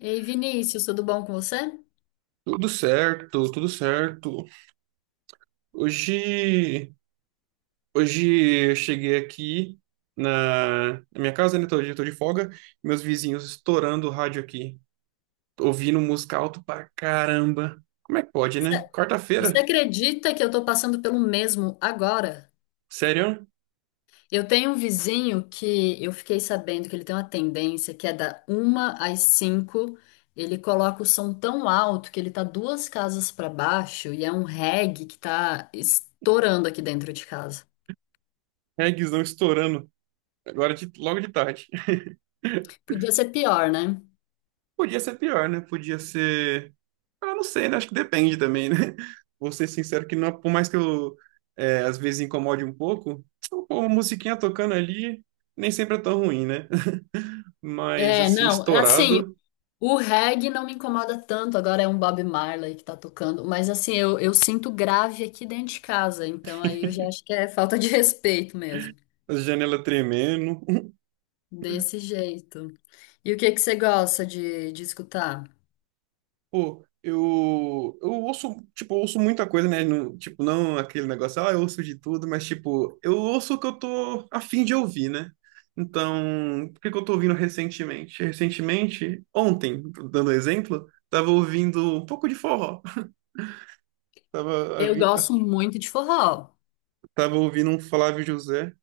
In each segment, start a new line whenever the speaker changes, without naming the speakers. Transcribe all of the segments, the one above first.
Ei, Vinícius, tudo bom com você?
Tudo certo, tudo certo. Hoje, hoje eu cheguei aqui na minha casa, né? Tô, tô de folga. Meus vizinhos estourando o rádio aqui, ouvindo música alto pra caramba. Como é que pode, né?
Você você
Quarta-feira?
acredita que eu tô passando pelo mesmo agora?
Sério?
Eu tenho um vizinho que eu fiquei sabendo que ele tem uma tendência que é da uma às cinco, ele coloca o som tão alto que ele tá duas casas pra baixo e é um reggae que tá estourando aqui dentro de casa.
Reggaezão estourando. Agora logo de tarde.
Podia ser pior, né?
Podia ser pior, né? Podia ser. Ah, não sei, né? Acho que depende também, né? Vou ser sincero que não, por mais que eu às vezes incomode um pouco, então, pô, uma musiquinha tocando ali nem sempre é tão ruim, né? Mas
É,
assim,
não, assim,
estourado,
o reggae não me incomoda tanto, agora é um Bob Marley que tá tocando, mas assim, eu sinto grave aqui dentro de casa, então aí eu já acho que é falta de respeito mesmo.
a janela tremendo.
Desse jeito. E o que que você gosta de escutar?
Pô, eu ouço, tipo, eu ouço muita coisa, né? Tipo, não aquele negócio, ah, eu ouço de tudo, mas tipo, eu ouço o que eu tô a fim de ouvir, né? Então, o que que eu tô ouvindo recentemente? Recentemente, ontem, dando exemplo, tava ouvindo um pouco de forró. Tava, a
Eu gosto muito de forró.
Tava ouvindo um Flávio José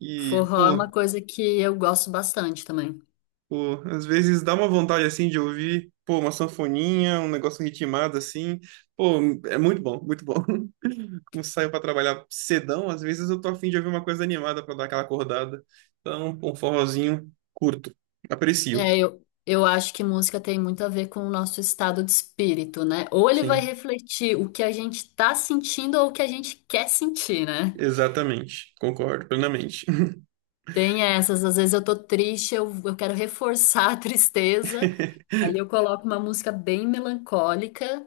e,
Forró é
pô,
uma coisa que eu gosto bastante também.
pô, às vezes dá uma vontade assim de ouvir, pô, uma sanfoninha, um negócio ritmado assim. Pô, é muito bom, muito bom. Como saio pra trabalhar cedão, às vezes eu tô afim de ouvir uma coisa animada pra dar aquela acordada. Então, um forrozinho curto. Aprecio.
É, eu acho que música tem muito a ver com o nosso estado de espírito, né? Ou ele vai
Sim,
refletir o que a gente tá sentindo ou o que a gente quer sentir, né?
exatamente. Concordo plenamente.
Tem essas, às vezes eu tô triste, eu quero reforçar a tristeza, aí eu coloco uma música bem melancólica,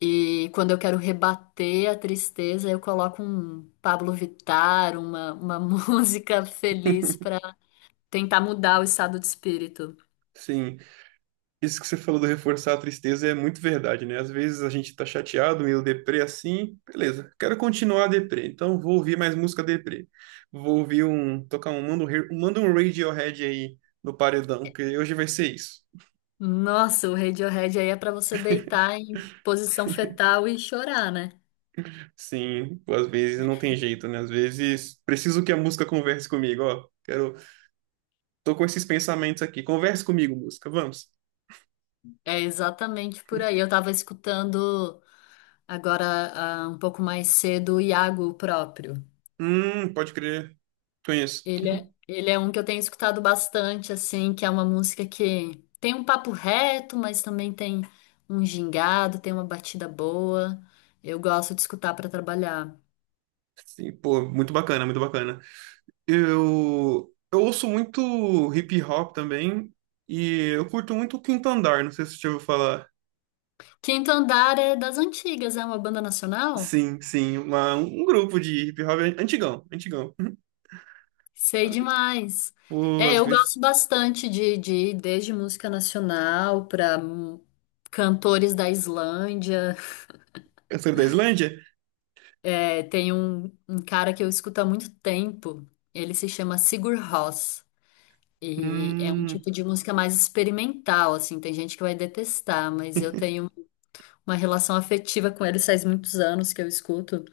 e quando eu quero rebater a tristeza, eu coloco um Pablo Vittar, uma música feliz pra tentar mudar o estado de espírito.
Sim. Isso que você falou do reforçar a tristeza é muito verdade, né? Às vezes a gente tá chateado, meio deprê assim, beleza, quero continuar deprê, então vou ouvir mais música deprê. Vou ouvir um, tocar um, manda um, manda um Radiohead aí no paredão, que hoje vai ser isso.
Nossa, o Radiohead aí é pra você deitar em posição fetal e chorar, né?
Sim, pô, às vezes não tem jeito, né? Às vezes preciso que a música converse comigo, ó, quero, tô com esses pensamentos aqui, converse comigo, música, vamos.
É exatamente por aí. Eu tava escutando agora, um pouco mais cedo, o Iago próprio.
Pode crer, conheço.
Ele é um que eu tenho escutado bastante, assim, que é uma música que tem um papo reto, mas também tem um gingado, tem uma batida boa. Eu gosto de escutar para trabalhar.
Sim, pô, muito bacana, muito bacana. Eu ouço muito hip hop também e eu curto muito o Quinto Andar, não sei se você já ouviu falar.
Quinto Andar é das antigas, é uma banda nacional?
Sim, sim, um grupo de hip hop antigão, antigão.
Sei demais.
Pô,
É,
às
eu
vezes
gosto bastante de ir desde música nacional para cantores da Islândia.
cantor da Islândia?
É, tem um, um cara que eu escuto há muito tempo, ele se chama Sigur Rós. E é um
Hum,
tipo de música mais experimental, assim, tem gente que vai detestar, mas eu tenho uma relação afetiva com eles faz muitos anos que eu escuto.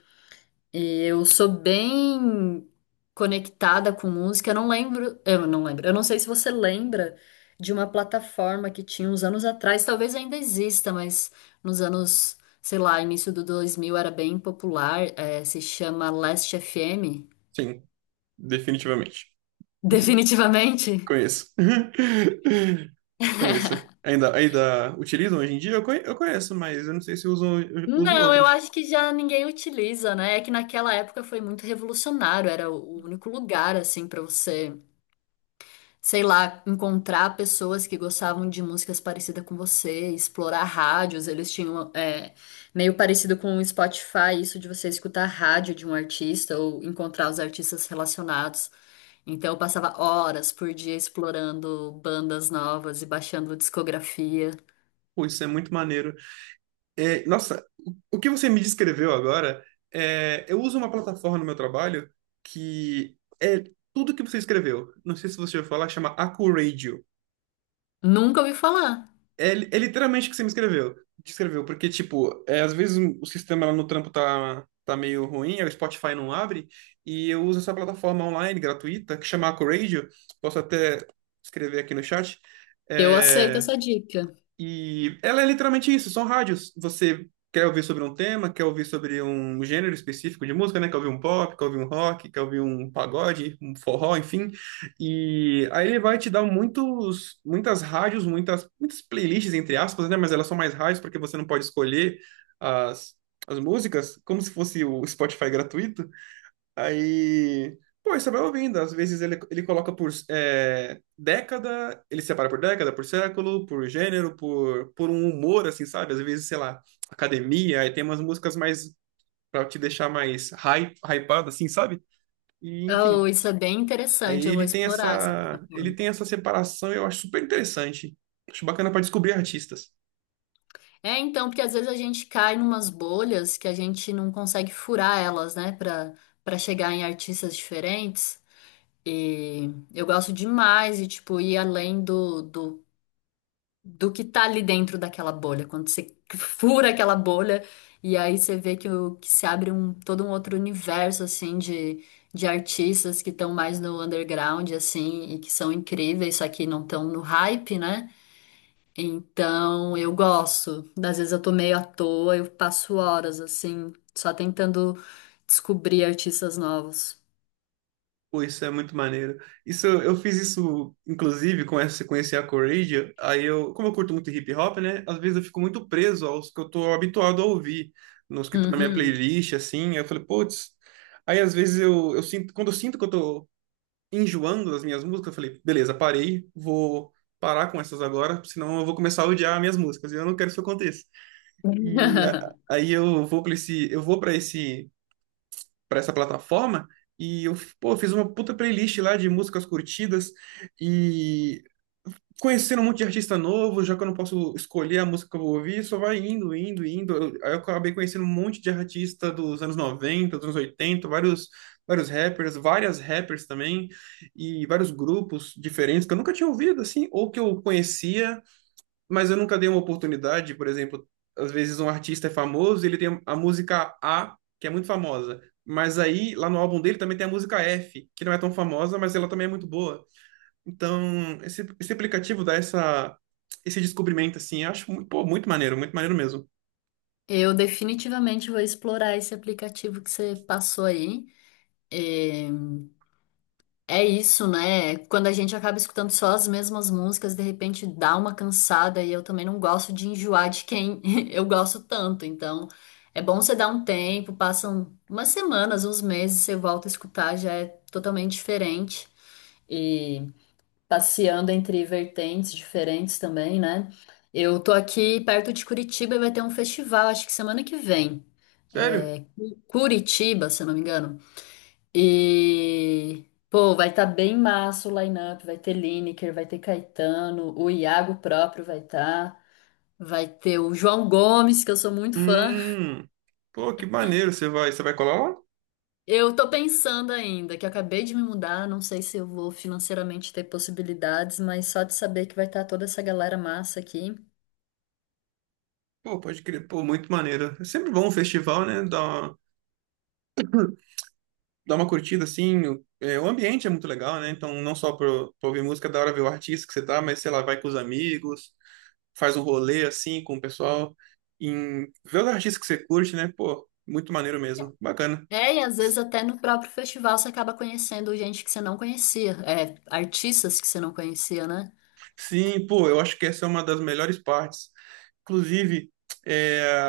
E eu sou bem conectada com música, eu não lembro, eu não sei se você lembra de uma plataforma que tinha uns anos atrás, talvez ainda exista, mas nos anos, sei lá, início do 2000 era bem popular, se chama Last FM,
sim, definitivamente.
definitivamente.
Conheço. Conheço. Ainda utilizam hoje em dia? Eu eu conheço, mas eu não sei se usam, eu uso
Não, eu
outras.
acho que já ninguém utiliza, né? É que naquela época foi muito revolucionário, era o único lugar assim pra você, sei lá, encontrar pessoas que gostavam de músicas parecidas com você, explorar rádios. Eles tinham meio parecido com o Spotify, isso de você escutar rádio de um artista ou encontrar os artistas relacionados. Então eu passava horas por dia explorando bandas novas e baixando discografia.
Pô, isso é muito maneiro. É, nossa, o que você me descreveu agora, é, eu uso uma plataforma no meu trabalho que é tudo que você escreveu. Não sei se você já ouviu falar, chama Acuradio.
Nunca ouvi falar.
É, é literalmente o que você me escreveu. Descreveu, porque, tipo, é, às vezes o sistema lá no trampo tá meio ruim, aí o Spotify não abre, e eu uso essa plataforma online gratuita que chama Acuradio. Posso até escrever aqui no chat.
Eu aceito
É,
essa dica.
e ela é literalmente isso, são rádios. Você quer ouvir sobre um tema, quer ouvir sobre um gênero específico de música, né? Quer ouvir um pop, quer ouvir um rock, quer ouvir um pagode, um forró, enfim. E aí ele vai te dar muitos, muitas rádios, muitas, muitas playlists, entre aspas, né? Mas elas são mais rádios porque você não pode escolher as, as músicas, como se fosse o Spotify gratuito. Aí, pô, aí você vai ouvindo. Às vezes ele coloca por década, ele separa por década, por século, por gênero, por um humor, assim, sabe? Às vezes, sei lá, academia, aí tem umas músicas mais pra te deixar mais hype, hypado, assim, sabe? E, enfim,
Oh, isso é bem
aí
interessante, eu vou explorar essa
ele
plataforma.
tem essa separação, eu acho super interessante. Acho bacana pra descobrir artistas.
É, então, porque às vezes a gente cai numas bolhas que a gente não consegue furar elas, né, para para chegar em artistas diferentes. E eu gosto demais de, tipo, ir além do que tá ali dentro daquela bolha. Quando você fura aquela bolha e aí você vê que, o, que se abre um, todo um outro universo, assim, de artistas que estão mais no underground, assim, e que são incríveis, só que não estão no hype, né? Então, eu gosto. Às vezes eu tô meio à toa, eu passo horas assim, só tentando descobrir artistas novos.
Pô, isso é muito maneiro. Isso, eu fiz isso, inclusive, com essa, sequência a Coradia, aí eu, como eu curto muito hip hop, né, às vezes eu fico muito preso aos que eu tô habituado a ouvir, nos que estão na minha
Uhum.
playlist, assim, eu falei, putz, aí às vezes eu sinto, quando eu sinto que eu tô enjoando das minhas músicas, eu falei, beleza, parei, vou parar com essas agora, senão eu vou começar a odiar minhas músicas, e eu não quero que isso aconteça. E aí eu vou para esse, para essa plataforma e eu, pô, fiz uma puta playlist lá de músicas curtidas e conhecendo um monte de artista novo, já que eu não posso escolher a música que eu vou ouvir, só vai indo, indo, indo. Aí eu acabei conhecendo um monte de artista dos anos 90, dos anos 80, vários, vários rappers, várias rappers também, e vários grupos diferentes que eu nunca tinha ouvido, assim, ou que eu conhecia, mas eu nunca dei uma oportunidade, por exemplo, às vezes um artista é famoso, e ele tem a música A, que é muito famosa, mas aí lá no álbum dele também tem a música F, que não é tão famosa, mas ela também é muito boa. Então, esse aplicativo dá essa esse descobrimento assim, eu acho pô, muito maneiro mesmo.
Eu definitivamente vou explorar esse aplicativo que você passou aí. É, é isso, né? Quando a gente acaba escutando só as mesmas músicas, de repente dá uma cansada e eu também não gosto de enjoar de quem eu gosto tanto. Então, é bom você dar um tempo, passam umas semanas, uns meses, você volta a escutar, já é totalmente diferente. E passeando entre vertentes diferentes também, né? Eu tô aqui perto de Curitiba e vai ter um festival, acho que semana que vem.
Sério?
É, Cu- Curitiba, se eu não me engano. E, pô, vai estar bem massa o line-up. Vai ter Lineker, vai ter Caetano, o Iago próprio vai estar. Vai ter o João Gomes, que eu sou muito fã.
Hum. Pô, que maneiro, você vai colar lá?
Eu tô pensando ainda, que eu acabei de me mudar, não sei se eu vou financeiramente ter possibilidades, mas só de saber que vai estar toda essa galera massa aqui.
Pô, pode crer, pô, muito maneiro. É sempre bom um festival, né? Dar uma curtida assim. O, é, o ambiente é muito legal, né? Então, não só para ouvir música, é da hora ver o artista que você tá, mas sei lá, vai com os amigos, faz um rolê assim com o pessoal, em, vê os artistas que você curte, né? Pô, muito maneiro mesmo, bacana.
É, e às vezes até no próprio festival você acaba conhecendo gente que você não conhecia, é, artistas que você não conhecia, né?
Sim, pô, eu acho que essa é uma das melhores partes. Inclusive, é,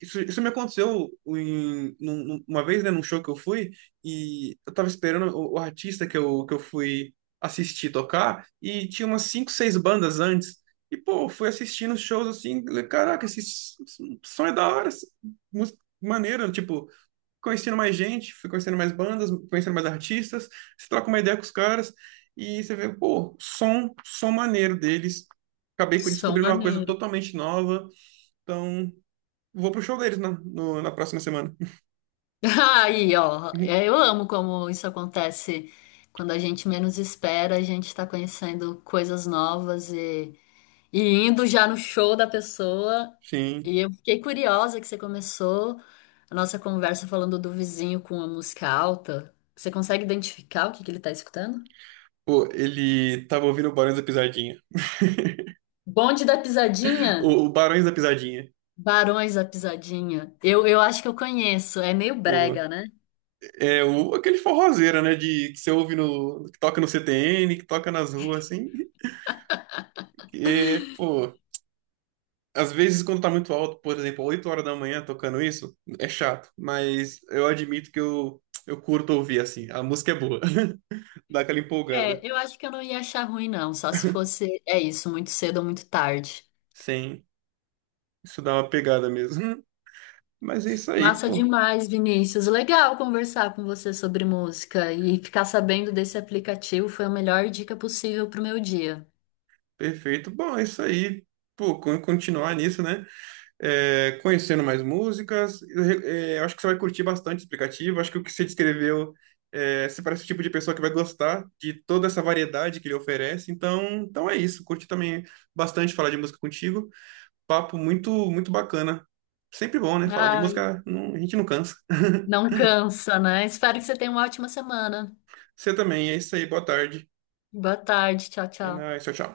Isso me aconteceu em, uma vez, né, num show que eu fui, e eu tava esperando o artista que que eu fui assistir tocar, e tinha umas cinco, seis bandas antes. E, pô, eu fui assistindo os shows assim, falei, caraca, esse som é da hora, essa música maneira, tipo, conhecendo mais gente, fui conhecendo mais bandas, conhecendo mais artistas, você troca uma ideia com os caras, e você vê, pô, som maneiro deles. Acabei
São
descobrindo uma coisa
maneiros.
totalmente nova, então. Vou pro show deles na próxima semana.
Aí, ó,
Uhum.
é, eu amo como isso acontece quando a gente menos espera, a gente tá conhecendo coisas novas e indo já no show da pessoa.
Sim.
E eu fiquei curiosa que você começou a nossa conversa falando do vizinho com a música alta. Você consegue identificar o que que ele tá escutando?
Pô, ele tava ouvindo o Barões da Pisadinha.
Bonde da Pisadinha,
O Barões da Pisadinha.
Barões da Pisadinha. Eu acho que eu conheço, é meio
Pô,
brega, né?
é o, aquele forrozeiro, né? De, que você ouve no. Que toca no CTN, que toca nas ruas, assim. E, pô, às vezes quando tá muito alto, por exemplo, 8 horas da manhã tocando isso, é chato. Mas eu admito que eu curto ouvir, assim. A música é boa. Dá aquela empolgada.
É, eu acho que eu não ia achar ruim, não, só se fosse, é isso, muito cedo ou muito tarde.
Sim. Isso dá uma pegada mesmo. Mas é isso aí,
Massa
pô.
demais, Vinícius. Legal conversar com você sobre música e ficar sabendo desse aplicativo foi a melhor dica possível para o meu dia.
Perfeito. Bom, é isso aí. Pô, continuar nisso, né? É, conhecendo mais músicas. Eu, é, eu acho que você vai curtir bastante esse aplicativo. Acho que o que você descreveu, é, você parece o tipo de pessoa que vai gostar de toda essa variedade que ele oferece. Então, então é isso. Curti também bastante falar de música contigo. Papo muito, muito bacana. Sempre bom, né? Falar de
Ai,
música, a gente não cansa.
não cansa, né? Espero que você tenha uma ótima semana.
Você também. É isso aí. Boa tarde.
Boa tarde, tchau,
É
tchau.
nóis. Tchau, tchau.